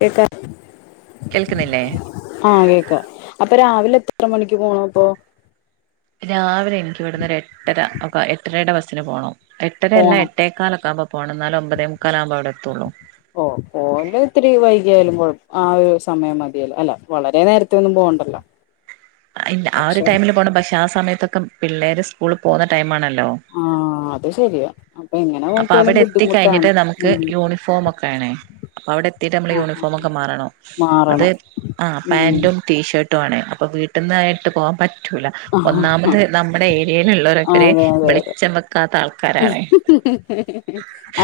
കേക്ക കേൾക്കുന്നില്ലെ. ആഹ് കേക്ക. അപ്പ രാവിലെ എത്ര മണിക്ക് പോണൊ ഇപ്പോ. രാവിലെ എനിക്ക് ഇവിടന്ന് ഒരു എട്ടര, ഒക്ക എട്ടരയുടെ ബസ്സിന് പോണം എട്ടരയല്ല. പോണം എട്ട് ഏട്ടേ ക്കാലൊക്കെ ആവുമ്പം പോണം. ഇന്നാലെ ഒമ്പതേ മുക്കലാവുമ്പൊ അവിടെത്തുള്ളു. ഓ പോലൊത്തിരി വൈക്യാലും കൊഴ് [unintelligible] ആ ഒരു സമയം മതിയല്ലോ. വളരെ നേരത്തെ ഒന്നും പോണ്ടല്ലോ. ആ ഒരു ടൈമില് പോണം. പക്ഷെ ആ സമയത്തൊക്കെ പിള്ളേര് സ്കൂള് പോണ ടൈംമാണല്ലോ. ആഹ് അത് ശെരിയ. അപ്പൊ അവിടെ എത്തി കഴിഞ്ഞിട്ട് നമുക്ക് ഉം യൂണിഫോമൊക്കെ ആണേ. അപ്പ അവിടെ എത്തിട്ട് നമ്മൾ ആഹ് ആഹ് ആഹ് യൂണിഫോമക്കെ മാറണം. അത് മാറണം ആ ഉം പാന്റും. ടീഷർട്ട്വാണ്. അപ്പ വീട്ടിന്നായിട്ട് പോവാൻ പറ്റ്. റ്റൂല. ആഹ് ഒന്നാമത് നമ്മുടെ ഏര്യേല്ള്ളവരൊക്കര് അതെ അതെ അതെ വെളിച്ചം വെക്കാത്ത ആൾക്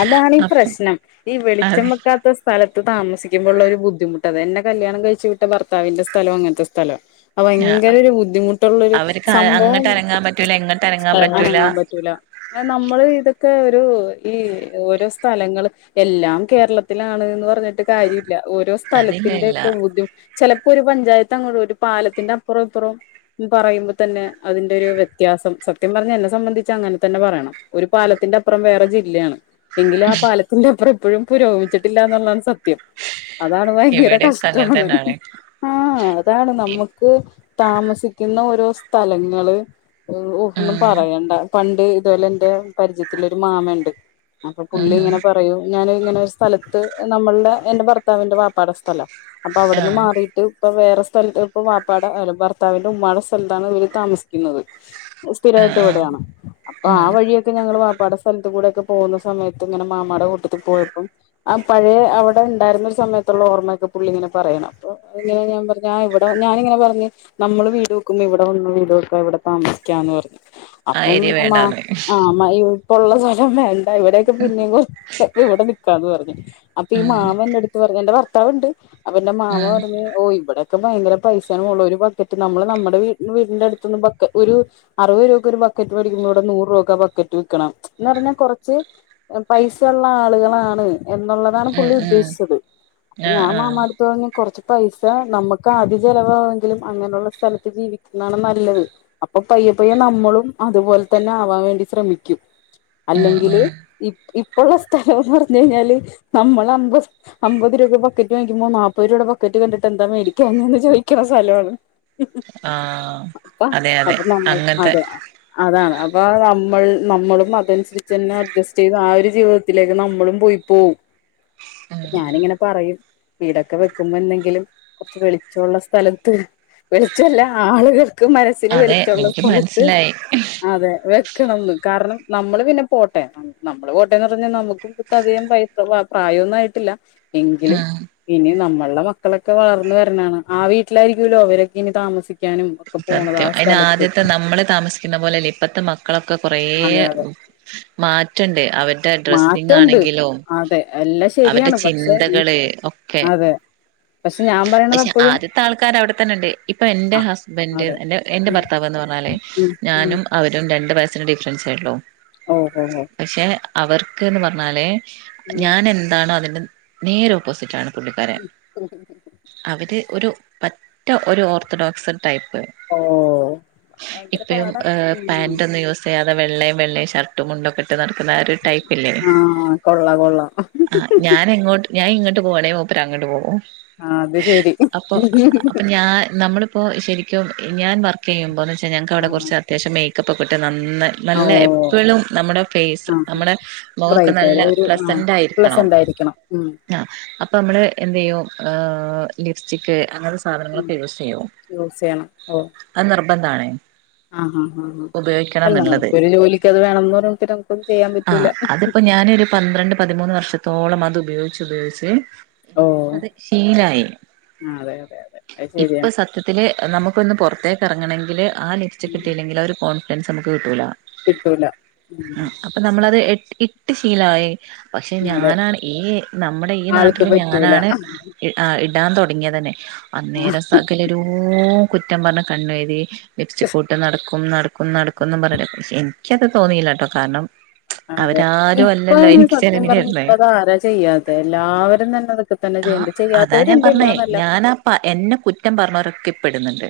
അതാണ് ഈ അപ്പം പ്രശ്നം. ഈ വെളിച്ചം വക്കാത്ത സ് സ്ഥലത്ത് താമസിക്കുമ്പൊ ഉള്ള ഒരു ബുദ്ധിമുട്ട്. അത് എന്നെ കല്യാണം കഴിച്ചു വിട്ട ഭർത്താവിന്റെ സ്ഥലം അങ്ങനത്തെ സ്ഥല ഭയങ്കര അതെ ഒരു ബുദ്ധിമുട്ടുള്ളരു അവർക്ക് സംഭവം അങ്ങട്ട് അനങ്ങാൻ പറ്റൂല ഇങ്ങട്ട് അനങ്ങാൻ [unintelligible] പറ്റൂല അനങ്ങാൻ പറ്റൂല. അ നമ്മള് ഇതൊക്കെ ഒരു ഈ ഓരോ സ്ഥലങ്ങള് എല്ലാം കേരളത്തിലാണ്ന്ന് പറഞ്ഞിട്ട് കാര്യ ഇല്ല. ഓരോ അതില്ല സ്ഥലത്തിന്റെ ഇല്ല ഒക്കെ ഭുധ് ചെലപ്പോ ഒരു പഞ്ചായത്ത് അങ്ങോ ഒരു പാലത്തിന്റെ അപ്പുറം ഇപ്പുറം. പറയുമ്പ തന്നെ അതിന്റെ ഒരു വ്യത്യാസം. സത്യം പറഞ്ഞ എന്നെ സംബന്ധിച്ച് അങ്ങൻ തന്നെ പറയണം. ഒരു പാലത്തിന്റെ അപ്പുറം വേറെ ജില്ലേണ്. എങ്കിലും ആ പാലത്തിന്റെ അപ്പുറം ഇപ്പഴും പുരോഗമിച്ചിട്ടില്ലന്നുള്ളാണ് സത്യം. അതാണ് ഭയങ്കര ഇവിടെക്കെ അങ്ങനെ കഷ്ടവാണ്. തന്നെയാണ് ആഹ് ആ. അതാണ് നമ്മുക്ക് താമസിക്കുന്ന ഓരോ സ്ഥലങ്ങള്. ഊ ഒന്നും ഉം പറയണ്ട. പണ്ട് ഇതുപോലെ ഇന്റെ പരിചയത്തിലൊരു മാമ ഇണ്ട്. അപ്പൊ ഉം പുള്ളി ആഹ് ഇങ്ങനെ പറയും. ഞാനിങ്ങനെ ഒരു സ്ഥലത്ത് നമ്മളുടെ എന്റെ ഭർത്താവിന്റെ പാപ്പാട സ്ഥല അപ്പൊ അവിടുന്ന് ആഹ് മാറിയിട്ട്. ഇപ്പൊ വേറെ സ്ഥലത്ത് ഇപ്പ വാപ്പാട ഭർത്താവിന്റെ ഉമ്മാടെ സ്ഥലത്താണ് ഇവര് താമസിക്കുന്നത്. സ്ഥിര വായിട്ട് ആഹ് ഇവിടെയാണ്. അപ്പൊ ആ ഉം വഴിയൊക്കെ ഞ ഞങ്ങള് വാപ്പാടെ സ്ഥലത്ത് കൂടെക്കെ പോന്ന സമയത്ത് ഇങ്ങനെ മാമാടെ കൂട്ടത്തിൽ പോയപ്പം. ആ പഴയ അവിടെ ഉണ്ടായിരുന്നൊരു സമയത്തുള്ള ഓർമ്മക്കെ പുള്ളി ഇങ്ങനെ പറയണം. അപ്പൊ ഇങ്ങനെ ഞാൻ പറ ഞാൻ ഇവ്ടെ ഞാനിങ്ങനെ പറ്ഞ്ഞ്. നമ്മള് വീട് വെക്കുമ്പൊ ഇവ്ടെ വെന്ന് വീട് വെക്കാ ഇവ്ടെ താമ്സിക്കാംന്ന് പറ്ഞ്ഞ്. ആ അപ്പം ഏരിയ അമ്മാഹ് വേണ്ടാന്ന് ആ അമ്മ ഇപ്പൊ ഉള്ള സ്ഥലം വേണ്ട ഇവരൊക്കെ പിന്നിം കൊറ് [unintelligible] ഇവ്ടെനിക്കാന്ന് പറഞ്ഞ് അപ്പൊ ഈ ഉം മാമന്റെട്ത്ത് പറഞ്ഞു എന്റെ ഭർത്താവ്ണ്ട് അപ്പ പിന്നെ മാമ ഉം പറഞ്ഞ് ഓ ഇവടെയൊക്കെ ഭയങ്കര പൈസയാണ് മോളേ ഒരുബക്കറ്റ് നമ്മള് നമ്മ്ടെ വീട് വീടിന്റെ അട്ത്ത്ന്ന് ബക്കറ്റ് ഒരു അറുപത് രൂപക്കൊര് ബക്കറ്റ് വേടിക്ക്മ്പോ ഇവ്ടെ നൂറ് രൂപക്കാ ബക്കറ്റ് വിക്കണേ എന്ന്പറഞ്ഞാ കൊറച്ച് പൈസയുള്ള ആളുകളാണ് എന്നുള്ളതാണ് ഉം പുള്ളി ഉം ഉദ്ദേശിച്ചത്. അപ്പൊ ആഹ് ഞാൻ ആഹ് മാമാട് ത്ത് പറഞ്ഞ് കൊറച്ച് പൈസ നമ്മക്കാദ്യം ചെലവാവുങ്കിലും അങ്ങനെള്ള സ്ഥലത്ത് ജീവിക്കുന്നതാണ് നല്ലത് അപ്പൊ പയ്യെപ്പയ്യെ നമ്മളും അത്പോലെതന്നെ ആവാൻവേണ്ടിശ്രമിക്കും ഉം അല്ലെങ്കില് ഉം ഈ ഇപ്പൊള്ള സ്ഥലംന്ന് പറഞ്ഞ്കഴിഞ്ഞാല് നമ്മളെ അന്തസ് അമ്പത് രൂപക്ക് ബക്കറ്റ് വാങ്ങിക്കുമ്പോൾ നാപ്പത് രൂപയുടെ ബക്കറ്റ് കണ്ടിട്ട് എന്താമേടിക്കാഞ്ഞേന്ന് ചോദിയ്ക്കണ സ്ഥലാണ് ആഹ് അപ്പ അതെ അതെ അപ്പ നമ്മൾ അങ്ങനത്തെ അതെ അതാണ് അപ്പ നമ്മൾ നമ്മളും അതനുസരിച്ചന്നെ അഡ്ജസ്റ്റെയ്ത് ആ ഒര് ജീവിത ത്തിലേക്ക് നമ്മളും പോയ്പ്പോവും. [inaudible] ഞാനിങ്ങനെപറയും വീടൊക്കെ വെക്കുമ്പോ എന്നെങ്കിലും കൊറച്ച് വെളിച്ചവൊള്ള സ്ഥലത്ത് വെളിച്ചവല്ല ആളുകൾക്ക് മന സിന് അതെ വെളിച്ചോള്ള എനിക്ക് സ്ഥലത്ത് മനസ്സിലായി അതെ വെക്കണംന്ന് കാരണം നമ്മള് പിന്നെപോട്ടെ നമ്മള് പോട്ടേന്ന് പറഞ്ഞാ നമുക്കും ഇപ്പോ അധികം പ്രായോംന്ന്വായിട്ടില്ല എങ്കിലും ഉം ഇനി നമ്മൾടെ മക്കളൊക്കെ വളർന്ന് വര്ണാണ് ആ വീട്ടിലായ്രിക്കൂലോ അവരൊക്കെ ഇനിതാമസിക്കാനും സത്യം അയിനാദ്യത്തെ നമ്മള് താമസിക്കണ പോലെല്ല ഇപ്പത്തെ മ ക്കളൊക്കെ കൊറേ അതെ അതെ മാറ്റണ്ട് അവര്ടെ മാറ്റമുണ്ട് ഡ്രസ്സിംഗാണെങ്കിലും അതെ എല്ലാം അവര്ടെ ശരിയാണ് പക്ഷെ ഈ ചിന്തകള് ഒക്കെ അതെ പക്ഷെ ഞാൻ പറയണത് പക്ഷെ അപ്പോഴും ആദ്യത്തെ ആൾക്കാര് അവ്ടെത്തന്നെണ്ട് ഇപ്പൊ എന്റെ ആ ഹസ് ബൻ്റ് അതെ എന്റെ എന്റെ ഉം ഭർത്താവ്ന്ന് പറഞ്ഞാല് ഉം ഉം ഞാനും അവരും രണ്ട് വയസ്സിന് ഡിഫറെൻസേള്ളു ഓഹ് ഓഹ് ഓഹ് പക്ഷെ അവർക്ക്ന്ന് പറഞ്ഞാല് ഉം ഞാനെന്താണോ അതിൻ്റെ നേരെ ഓപ്പോസിറ്റാണ് പുള്ളിക്കാരൻ അവര് ഒരു പറ്റ ഒര് ഓർത്തഡോക്സ് ടൈപ്പ് ഓ ഭയങ്കര ഇപ്പഴും പാടാ ഏഹ് ഉം പാന്റൊന്നും യൂസ് ചെയ്യാതെ വെള്ളയും വെള്ളയും ഷർട്ടും മുണ്ടൊക്കെട്ട് നടക്ക്ന്ന ഒര് ടൈപ്പ് ആഹ് കൊള്ളാം കൊള്ളാം ആഹ് ഞാനെങ്ങോട്ട് ഞാൻ ഇങ്ങട്ട് പോവാണേ മൂപ്പരങ്ങട്ട് പോവും ആ അത് ശരി അപ്പൊ അപ്പൊഞാ നമ്മള് പ്പോ ശെരിക്കും ഞാൻ വർക്കെയ്യുമ്പോ ന്ന് വെച്ചാ ഞങ്ങക്ക് അവ്ടെ കൊറച്ച് അത്യാവശ്യം മേയ്ക്കപ്പൊക്കെയിട്ട് നന്ന് ആ നല്ല ഓ എപ്പളും നമ്മടെ ഫേസ് ആ നമ്മടെ മുഖൊക്കെ നല്ല പ്ലെസന്റായിരിക്കണം രിക്കണം ഉം ആഹ് അപ്പമ്മള് എന്തെയ്യും ലിപ്സ്റ്റിക്ക് അങ്ങൻത്തെ സാധനങ്ങളൊക്കെ യൂസെയ്യും യൂസെയ്യണം ഓഹ് അത് നിർബന്ധാണ്. ആഹ് ആഹ് ആഹ് ആഹ് അല്ല അതാണ് എന്നുള്ളത് ഒര് ജോലിക്കത് വേണംന്ന് പറഞ്ഞ്ടത്ത് നമുക്കൊന്നും ചെയ്യാൻപറ്റൂല ഞാനൊര് പന്ത്രണ്ട് പതിമൂന്ന് വർഷത്തോളം അത് ഉപയോഗിച്ചുപയോഗിച്ച് ഓ അത് ‌ശീലായി ആ അതെ അതെ അതെ അത് ശരിയാ ഇപ്പ സത്യത്തില് നമുക്കൊന്ന് പൊറത്തേക്ക് എറങ്ങണെങ്കില് ആ ലിപ്സ്റ്റിക്കിട്ടീലെങ്കില് ഒരു കോൺഫിഡൻസമ്മക്ക് കിട്ടൂലാ കിട്ടൂല ഉം അപ്പ നമ്മളത് എട് ഇട്ട് ശീലായി പക്ഷെ അതെ ഞാനാണ് ഈ നമ്മുടെ ഈ ആൾക്ക് നാട്ടില് പറ്റൂല ഞാനാണ് ആ ഇടാൻ തൊടങ്ങിയതന്നെ ആ അന്നേര സകലൊരൂ കുറ്റം പറഞ് കണ്ണേ ഴുതി ലിപ്സ്റ്റികൂട്ട് നടക്കും നടക്കും നടക്കുന്നും പറഞ്ഞ്ട്ട് ‌ പക്ഷെ എനിക്കത് തോന്നിയില്ല ട്ടോകാരണം ആഹ് അതെ ഇപ്പ ഐന് സത്യം പറഞ്ഞ തരുന്നേ ഇപ്പ അതാരാചെയ്യാത്തെ എല്ലാവരും തന്നെ അതൊക്കെ തന്നെ ചെയ്യണ്ട് ചെയ്യാ ത്തവര്ണ്ട് ഇല്ലാന്നല്ല പ്പ എന്നെ കുറ്റം പറഞ്ഞോരൊക്കെ ഇപ്പടുന്നുണ്ട്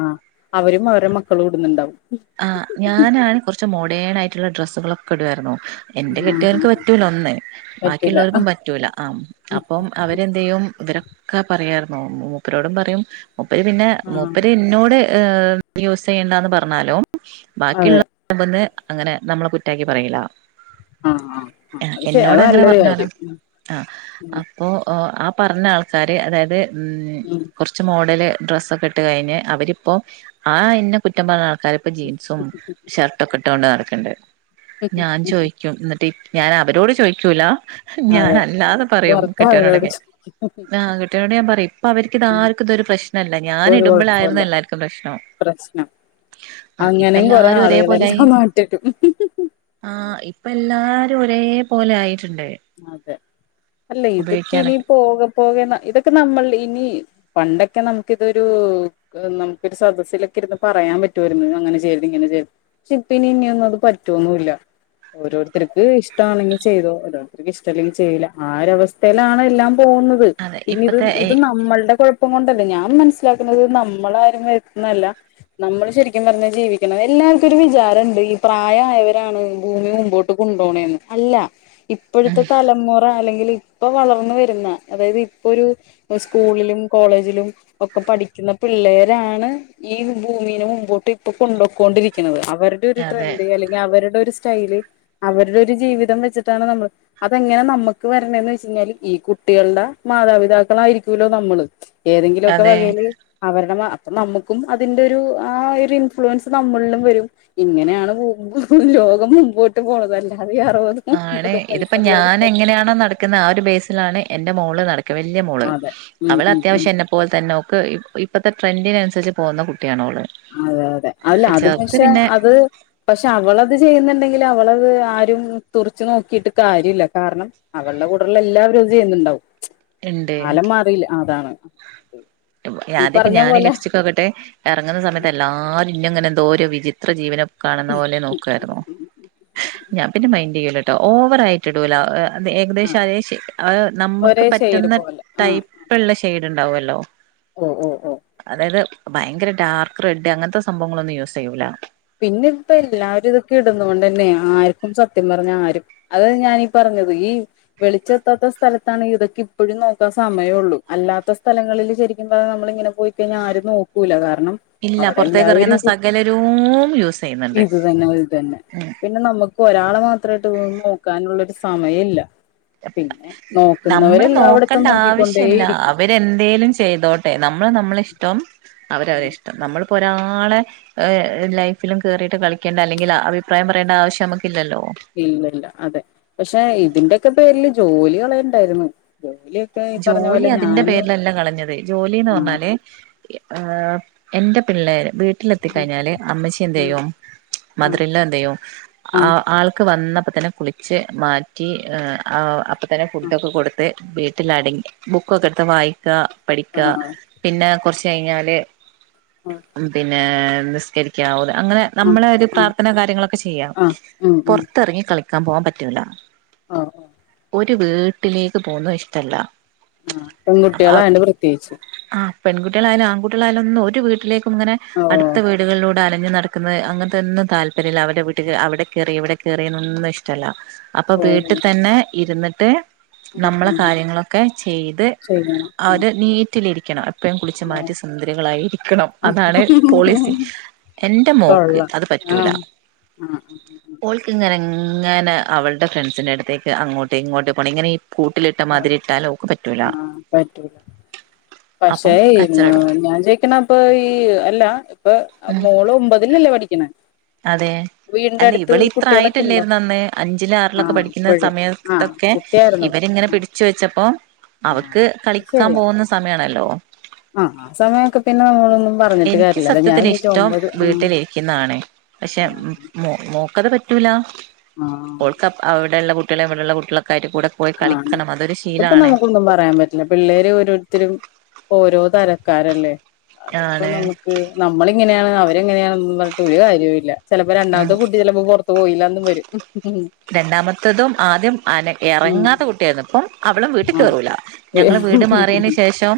ആഹ് അവരും അവരുടെ മക്കളു ടുന്നുണ്ടാവും ആഹ് ഞാനാണ് കൊറച്ച് മോഡേണായിട്ടുള്ള ഡ്രസ്സുകളൊക്കെ ഇടുവാരുന്നു എന്റെ ആഹ് കെട്ടോൻക്ക് ആഹ് പറ്റൂല ഒന്ന് പറ്റൂല ബാക്കിയുള്ളവർക്കും പറ്റൂല ആം അപ്പം അവരെന്തയ്യും ഇവരൊക്കെ പറയാർന്നു. മൂപ്പരോടും പറയും മൂപ്പര് പിന്നെ ആഹ് മൂപ്പര് ന് ന്നോട് യൂസ് ചെയ്യണ്ടാന്ന് പറഞ്ഞാലും ബാക്കിയുള്ള അതെ മുമ്പന്ന് അങ്ങനെ നമ്മളെ കുറ്റാക്കി പറയില ആഹ് ആഹ് ആഹ് ഏ അത് ശ എന്നോട് അത് അങ്ങനെ നല്ലൊരു പറഞ്ഞാലും കാര്യം ഉം ആഹ് ഉം അപ്പോ ആ പറഞ്ഞ ആൾക്കാര് അതായത് ഉം കൊറച്ച് മോഡല് ഡ്രസ്സൊക്കെട്ട് കഴിഞ്ഞ് അവരിപ്പോ ആ ഇന്ന കുറ്റം പറഞ്ഞ അവരിപ്പോ ജീൻസും ഷർടൊക്കെ ഇട്ടോണ്ട് നടക്കണ്ട് ഞാൻ ചോയി ക്കും ന്നിട്ട് ട്ടി ഞാനവരോട് ചോയിക്കൂല അതെ ഞാനല്ലാതെ പറയും വെറുതെ അവരോട് കെട്ടിയനോടക്കെ ചോദിക്കും ആഹ് ട്ട്യോനോട് ഞാൻ പറയും ഇപ്പ വര്ക്ക് ഇതാര് ക്കും ഇത് ഒരു പ്രശ് ഇപ്പൊരു ഒരു കൊഴപ്പോല്ല പ്രശ്നം ആ ഇപ്പ അങ്ങനെയും കൊറെ എല്ലാരും ഒരേ ആളുകളെല്ലാനാട്ടിറ്റും ആഹ് ഇപ്പ എല്ലാരു ഒരേ പോലെ ആയിട്ടുണ്ട് അതെ അല്ല ഇതൊക്കെ ഇനി ഉപയോഗിക്കാനൊക്കെ പോകെ പോകെ ഇതൊക്കെ നമ്മൾ ഇനി പണ്ടൊക്കെ നമുക്കിതൊരു ക് നമുകൊരു സദസ്സിലൊക്കെ രുന്ന് പറയാൻ പറ്റുവമായിരുന്നു അങ്ങനെ ചെയ്യര് തു ഇങ്ങനെ ചെയരത് പക്ഷെപ്പനിഇനൊന്നുംഅത്പറ്റോ ന്നില്ല ഓരോരുത്തർക്ക് ഇഷ്ടമാണെങ്കിൽ ചെയ്തോ അതോ വര്ക്ക് ഇഷ്ടമല്ലെങ്കിൽചെയ്യു ല. ആഒരവസ്ഥയിലാണ് എല്ലാം പോകുന്നത്. അതെ പിന്ന ഇത് ഇപ്പത്തെ ഇത് നമ്മൾടെ കൊഴപ്പ പ്പം കൊണ്ടല്ലേ ഞാൻ മനസ്സിലാക്ന്നത്‌നമ്മള ആരും വര്ത് ന്നതല്ല നമ്മള്ശരിക്കുംപറഞ്ഞാജീവിക്കണം എല്ലാവർക്കുംരു വിചാരംഇണ്ട് ഈ പ്രായമായവരാണ് ഭൂമി മുമ്പോട്ട് കൊണ്ടോണേന്ന് അല്ല ഉം ഇപ്പോഴത്തെ തലമുറ അല്ലെങ്കിൽ ഇപ്പൊ വളർന്നു വരുന്ന അതായത് ഇപ്പൊ രു പ്പ സ്കൂളിലും കോളേജിലുംഒക്കെ പഠിക്കുന്ന പിള്ളേരാണ് ഈ ഭൂമിനെ മുമ്പോട്ട് ഇപ്പൊ കൊണ്ടുക്കോണ്ടിരിക്കുന്നത് അവര്ടെ ഒരു അതെ ട്രെൻഡ് അല്ലെങ്കിൽ അവരുടെ ഒരു സ്റ്റൈല് അവരുടെ ഒരു ജീവിതം വെച്ചിട്ടാണ് നമ്മൾ അതെങ്ങനെ നമ്മുക്ക് വരണേന്നയിച്ച യിഞ്ഞാല് ഈ കുട്ടികള്ടെ മാതാപിതാക്കളായിരിക്കൂല്ലോ നമ്മള് ഏതെങ്കിലു ഒക്കെ അതെ വകേല് അവരുടെ മ നമ്മുക്കും അതിന്റെ ഒരു ആ ഒര് ഇൻഫ്ലുവൻസ് നമ്മളിലും വരും ഇങ്ങനെ ആണ് [unintelligible] ലോകം മുമ്പോട്ട് പോണത് അല്ലാതെ ഈ അറുപത് ആണ് ഇത് ഇപ്പം ഞാനെങ്ങനാണോ നടക്‌ ക്ക്‌ന്ന ആ ഒരുബേസിലാണ് എന്റെ മോള് നടക്ക വല്യമോള് അതെ ഉം അവള ഉം ഉം ത്യാവശ്യം എന്നെ പോ പോലെ തന്നെ ഓക്ക് ഇ ഇപ്പത്തെ ട്രെൻഡിന നുസരിച്ച് പോകുന്ന കുട്ടിയാണോള് അതെ യതെ അല്ല അത് പക്ഷെ അത് പക്ഷെ അവളത്ചെയ്യുന്നുണ്ടെങ്കില വളത് ആരും തുറിച്ച് നോക്കിട്ട് കാര്യല്ല കാരണം അവൾടെകൂടെള്ള എല്ലാരും അത് ചെയ്യുന്നുണ്ടാവും. ഇണ്ട് കാലം മാറിയിലേ അതാണത് ആദ്യമൊക്കെ ഞാന് ലിപ്സ്റ്റിക്കൊക്കെട്ട് ഇറങ്ങുന്ന സമയത്ത് എല്ലാരും ഇന്നെ ഇങ്ങനെ എന്തോര് വിചിത്ര ജീവിനെ കാണുന്ന പോലെ നോക്കാരുന്നു ഞാൻ പിന്നെ മൈൻഡ് ചെയ്യൂലട്ടോ ഓവറായിട്ട് ഇടൂല അത് ആ ഏകദേശം അതേ നമുക്ക് ഒരേ ഷെയ്ഡ് പറ്റുന്ന പോലെ ആ ടൈപ്പുള്ള ഷെയ്ഡ് ഇണ്ടാവല്ലോ ഓഹ് ഓഹ് ഓഹ് അതായത് ഭയങ്കര ഡാർക്ക് റെഡ് അങ്ങനത്തെ സംഭവങ്ങളൊന്നും യൂസ് ചെയ്യൂല പിന്നെ ഇപ്പം എല്ലാരും ഇതൊക്കെ ഇടുന്ന കൊണ്ട് തന്നെ ആർക്കും സത്യം പറഞ്ഞ ആരും അതാ ഞാനീ പറഞ്ഞത് ഈ വെളിച്ചെത്താത്ത സ്ഥലത്താണ് ഇതൊക്കെ ഇപ്പോഴും നോക്കാ സമയള്ളൂ അല്ലാത്ത സ്ഥലങ്ങളിൽ ശരിക്കും പറഞ്ഞ നമ്മള് ഇങ്ങനെ പോയി കഴിഞ്ഞാൽ ആരും നോക്കൂല്ല കാരണം ഇല്ല അവിടെ പുറത്തേക്ക് എല്ലാവരും ഇറങ്ങുന്ന ഇത് സകലരും യൂസ് ചെയ്യുന്നുണ്ട് ഇത് തന്നെ ഇതു തന്നെ ഉം പിന്നെ നമക്ക് ഇപ്പൊ ഒരാളെ മാത്രമായിട്ട് നോക്കാനുള്ളൊരു സമയം ഇല്ല പിന്നെ നോക്കുന്നവരെല്ലായിടത്തും നോക്കിക്കൊണ്ടേ ഇരിക്കും ഇത് എന്തെലും ചെയ്തോട്ടെ നമ്മള് നമ്മളെ ഇഷ്ടം അവരവരിഷ്ടം നമ്മളിപ്പോ ഒരാളെ ഏഹ് ലൈഫിലും കേറിട്ട് കളിക്കേണ്ട അല്ലെങ്കിൽ അഭിപ്രായം പറയേണ്ട ആവശ്യം നമുക്കില്ലല്ലോ ഇല്ല ഇല്ല അതെ പക്ഷെ ഇതിന്റെ ഒക്കെ പേരിൽ ജോലി കളയണ്ടായിരുന്നു ജോലി ജോലി അതിന്റെ പേരിലല്ല കളഞ്ഞത് ജോലിന്ന് പറഞ്ഞാല് ആഹ് എന്റെ പിള്ളേര് വീട്ട ആ വീട്ടിലെത്തിക്കഴിഞ്ഞാല് അമ്മച്ചി ഉം എന്തയ്യും ആഹ് മതർല്ലോ എന്തയ്യും ആ ആഹ് ആൾക്ക് വന്നപ്പോ തന്നെ കുളിക്ക ച്ച് മാറ്റി ആ അപ്പ തന്നെ ഫുഡൊക്കെ കൊടുത്ത് വീ ലടങ്ങി ബുക്കൊക്കെടുത്ത് വായിക്ക പഠിക്ക ആഹ് പിന്നെ കുറച്ച് കഴിഞ്ഞാല് ആഹ് ആഹ് പിന്നെ നിസ്കരിക്ക ഓതാ അങ്ങനെ.. നമ്മളെ ഒരു ആഹ് പ്രാർത്ഥന കാര്യങ്ങൾ ഒക്കെ ചെയ്യാ ആഹ് ആഹ് ഉം ഉം പുറത്തിറങ്ങി കളിക്കാൻ പോകാൻ പറ്റൂല ആഹ് ഒരു വീട്ടിലേക്ക് പോവുന്നതും ഇഷ്ടല്ല ആഹ് അത് പെൺകുട്ടികളായോണ്ട് പ്രത്യേകിച്ച് ആഹ് പെൺകുട്ടികളായാലും ആൺകുട്ടികളായാലും ഒന്നും ഒരു വീട്ടിലേക്ക് ഇപ്പം ഇങ്ങനെ അടുത്ത ഓഹ് വീടുകളിലൂ അലഞ് നടക്കുന്നത് അങ്ങനത്തെന്നും താല്പര്യല്ല അവരുടെ വീട്ടിൽ അവിടെ കയറി ഇവിടെ കയറിയൊന്നുംഷ്ടല്ല അപ്പം ഓഹ് വീട്ടിൽ അങ്ങനെ തന്നെ ഇരുന്നിട്ട് ഉം നമ്മളെ ഉം കാര്യങ്ങളൊക്കെ ചെയ്ത് ചെയ്യണം ഉം അവര് നീറ്റിലിരിക്കണം എപ്പോഴും കുളിച്ച് മാറ്റി ഓഹ് സുന്ദരികളായിരിക്കണം അതാണ് പോളിസി എന്റെ മോൾക്ക് കൊള്ളാം അത് പറ്റൂല ആഹ് ആഹ് ഓൾക്ക് ഇങ്ങനെ എങ്ങനെ അവളുടെ ഫ്രണ്ട്സിൻറെ അടുത്തേക്ക് അങ്ങോട്ട് ഇങ്ങോട്ട് പോണം ഇങ്ങനെ ഈ പൂ ആഹ് ആഹ് പറ്റൂല പക്ഷേ അപ്പം ഈ കച്ചറ ഇടും ഞാൻ ചോയിക്കണ അപ്പൊ ഈ അല്ല ഇപ്പൊ ഉം മോള് ഒമ്പതിലല്ലേ പഠിക്ക ക്ക്ണേ അതെ അല്ല ഇവളിത്ര കുട്ടികളൊക്കെ ഉണ്ടോ ആയിട്ടല്ലാരുന്നു അന്ന് അഞ്ചില് ആറിലൊക്കെ ആഹ് പഠിക്കുന്ന ഇപ്പഴ് ആഹ് സമയത്തൊക്കെ കുട്ടിയായിരുന്നു ഇവരിങ്ങനെ ആഹ് പിടിച്ചു വെച്ചപ്പോ അവൾക്ക് ആഹ് കളിക്കാൻ ശരിയാ പോകുന്ന സമയാണല്ലോ ആ ആ സമയമൊക്കെ പിന്നെ നമ്മളൊന്നും പറഞ്ഞിട്ട് എനിക്ക് കാര്യല്ലല്ലോ ഞാൻ സത്യത്തില് ചോദിച്ച ഇഷ്ടം ഒമ്പത് ആ വീട്ടിലിരിക്കുന്നതാണ് പക്ഷെ ആ മോ മോക്കത് പറ്റൂല ആ ഓൾക്ക് അവിടെള്ള കുട്ടികളെ ഇവിടെള്ള കുട്ടികളൊ ക്കായിട്ട് കൂടെ പോയി കളിക്ക അതിപ്പോ നമുക്കൊന്നും പറയാൻ പറ്റു ല്ല പിന്നെ പിള്ളേര് ഓരോരുത്തരും ഓരോ തരക്കാരല്ലേ അതിപ്പോ ആണ് നമുക്ക് നമ്മളിങ്ങനെയാണ് അവരെങ്ങനെയന്ന് പറഞ്ഞട്ട് ഒരു കാര്യല്ല ചിലപ്പോ ഉം രണ്ടാമത്തെ കുട്ട ട്ടി ചിലപ്പോ പുറത്ത് പോയില്ലന്നും വരും രണ്ടാമത്തതും ആദ്യം ആന ഉം ഇറങ്ങാത്ത കുട്ടിയായിരുന്നു ഇപ്പം അവളും വീട്ടിൽ ആ കേറൂല ഞങ്ങള് വീട് മാറിയതിന് ശേഷം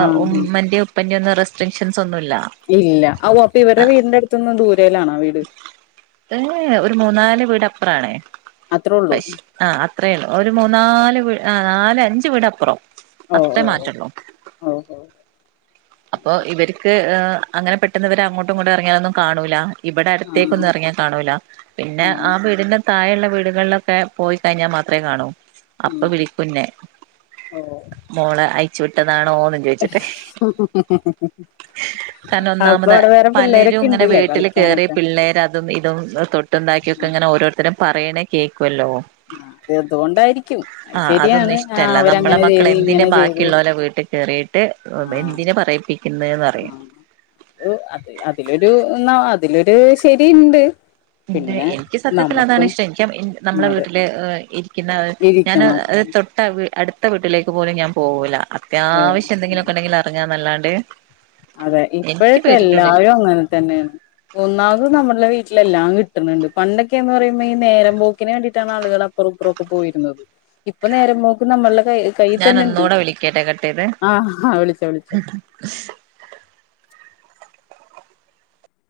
ആ ഉമ്മന്റെ ഉപ്പന്റെ ഒന്നും റെസ്ട്രിക്ഷൻസ് ഒന്നുല്ല ഇല്ല ഓഹ് അപ്പൊ ഇവരുടെ വീടിന്റെ അടുത്തൊന്നും ദൂരയിലാണോ വീട്? ഏഹ് ഒരു മൂന്നാല് വീടപ്പറാണ് അത്രേ ഉള്ളൂ പശ് ആഹ് അത്രേള്ളൂ ഒരു മൂന്നാല് വ് ആഹ് നാല് അഞ്ച് വീടപ്പറം. ഓ അത്രേ ഓ മാറ്റള്ളൂ ഓ ഓ അപ്പൊ ഇവര്ക്ക് ഏഹ്. അങ്ങനെ പെട്ടന്ന് വര് അങ്ങോട്ടും ഇങ്ങട്ടും എറങ്യാലൊന്നും കാണൂല ഇവടെ ആ അടുത്തേക്കൊന്നറങ്ങ കാണൂല പിന്നെ ആ ആഹ് വീടിന്റെ താഴെള്ള വീടുകളിലൊക്കെ പോയി കയിഞ്ഞാ മാത്രേ കാണൂ. അപ്പ ഉം വിളിക്കുന്നേ ഓ മോളെ അയിച്ചു വിട്ടതാണോന്ന്. ചിട്ട് കാരണം അപ്പൊ ഒന്നാമത് അവിടെ വേറെ പിള്ളേരൊക്കെ പലരുങ്ങനെ ഉണ്ടല്ലേ വീട്ടില്. കേറി കളിക്കാനൊക്കെ പിള്ളേർ അതും ഇതും തൊട്ടുണ്ടാക്കിയൊക്കെ ഇങ്ങനെ ഓരോരുത്തരും പറയണേ കേക്കൊല്ലോ. അത് അതുകൊണ്ടായിരിക്കും അത് ആഹ് അതൊന്നും ശരിയാണ് ആ ഇഷ്ടല്ല നമ്മളെ അവരങ്ങനെ മക്കള് ചെയ്ത് എന്തിന് ഇങ്ങനെ ചെയ്ത് ബാക്കിള്ളോലെ വീട്ട് കേറി. ട്ട് എന്തിന് പറയിപ്പി ആഹ് അത് അതിലൊരു ഇന്നാ അതിലൊരു ശരിണ്ട്. ന്നിട്ട് എനിക്ക് സത്യത്തില് അതാണ് ഇഷ്ടം എനിക്ക് നമ്മളെ അതെ വീട്ടില് ഇ പിന്ന അത് ഞാന് ഇരിക്കണം തൊട്ട അടുത്ത വീട്ടിലേക്ക് പോലും ഞാൻ പോവൂല. ഓ അത്യാവശ്യ എന്തെങ്കിലൊക്കെ ഇണ്ടെങ്കില് അറങ്ങാന്നല്ലാണ്ട്. അതെ ഇപ്പഴൊക്കെ എല്ലാരും അങ്ങനെ തന്നെണ്. ഒന്നാമത് നമ്മുടെ വീട്ടിലെല്ലാം കിട്ടുന്ന്ണ്ട് പണ്ടൊക്കെ എന്ന് പറയുമ്പോ ഈഹ് നേരം പോക്കിന് വേണ്ടിട്ടാണ് ആളുകള്. പറപ്പറൊക്കെ പോയിരുന്നത് ഇപ്പൊ നേരമ്പോക്ക് നമ്മളുടെ കൈ. കയ്യ് ഞാൻ തന്നെ ഇണ്ട് ഒന്നൂടെ വിളിക്കട്ടെ കട്ട് ചെയ്ത് ആഹ് ആഹ് വിളിചാ വിളിച്ചാ. [unintelligible]